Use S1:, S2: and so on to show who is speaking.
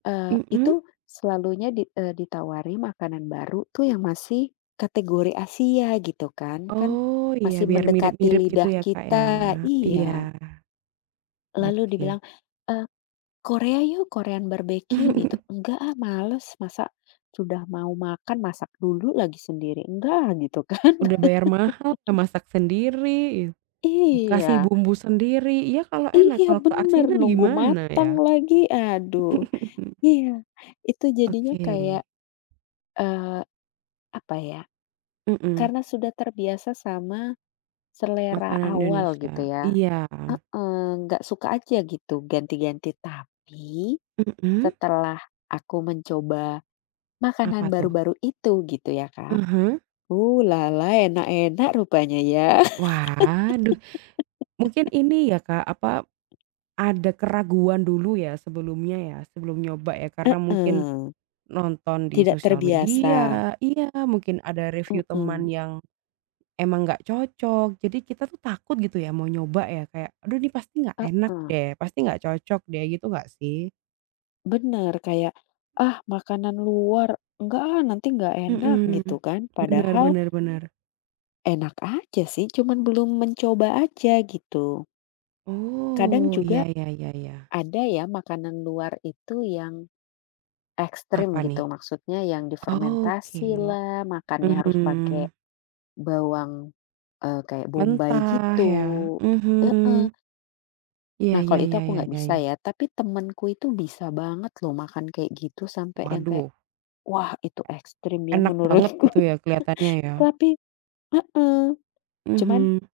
S1: Eee,
S2: Mhm.
S1: itu selalunya di, eee, ditawari makanan baru tuh yang masih, kategori Asia gitu kan kan
S2: Oh iya,
S1: masih
S2: biar
S1: mendekati
S2: mirip-mirip gitu
S1: lidah
S2: ya Kak ya.
S1: kita,
S2: Iya.
S1: iya. Lalu
S2: Oke.
S1: dibilang, eee, "Korea yuk, Korean Barbekyu" gitu, "enggak, ah, males masa sudah mau makan, masak dulu lagi sendiri enggak, ah," gitu kan.
S2: Udah bayar mahal, masak sendiri, kasih
S1: Iya.
S2: bumbu sendiri, iya kalo enak,
S1: Iya
S2: kalo
S1: benar,
S2: keasinan
S1: nunggu
S2: gimana
S1: mateng
S2: ya?
S1: lagi, aduh. Iya, itu jadinya kayak,
S2: Oke.
S1: eee, apa ya,
S2: Mhm.
S1: karena sudah terbiasa sama, selera
S2: Makanan
S1: awal gitu
S2: Indonesia,
S1: ya,
S2: iya.
S1: heeh, nggak suka aja gitu, ganti-ganti, tapi,
S2: Mhm.
S1: setelah aku mencoba,
S2: Apa
S1: makanan
S2: tuh?
S1: baru-baru itu gitu ya Kak,
S2: Aha.
S1: ulala, enak-enak rupanya ya.
S2: Wah aduh, mungkin ini ya Kak, apa, ada keraguan dulu ya sebelumnya ya, sebelum nyoba ya karena mungkin,
S1: Heeh.
S2: nonton di
S1: Tidak
S2: sosial
S1: terbiasa.
S2: media iya, mungkin ada review
S1: Mhm.
S2: teman yang, emang nggak cocok, jadi kita tuh takut gitu ya mau nyoba ya, kayak "Aduh ini pasti nggak enak
S1: Heeh.
S2: deh, pasti nggak cocok deh" gitu nggak sih?
S1: Benar, kayak "Ah, makanan luar, enggak, ah, nanti enggak enak"
S2: Mhm,
S1: gitu kan,
S2: benar
S1: padahal
S2: benar benar.
S1: enak aja sih cuman belum mencoba aja, gitu. Kadang
S2: Oh, iya
S1: juga,
S2: ya ya ya.
S1: ada ya makanan luar itu yang, ekstrim
S2: Apa nih?
S1: gitu, maksudnya yang
S2: Oke,
S1: difermentasi lah, makannya harus
S2: mhm.
S1: pake, bawang, eee, kayak bombai
S2: Mentah
S1: gitu,
S2: ya,
S1: heeh.
S2: mhm. Iya
S1: Nah kalau
S2: ya
S1: itu
S2: ya
S1: aku
S2: ya
S1: nggak
S2: ya
S1: bisa
S2: ya.
S1: ya. Tapi temanku itu bisa banget loh makan kayak gitu, sampai yang kayak,
S2: Waduh.
S1: wah itu ekstrim ya
S2: Enak banget
S1: menurutku.
S2: gitu ya, keliatannya ya.
S1: Tapi heeh, cuman
S2: Mhm.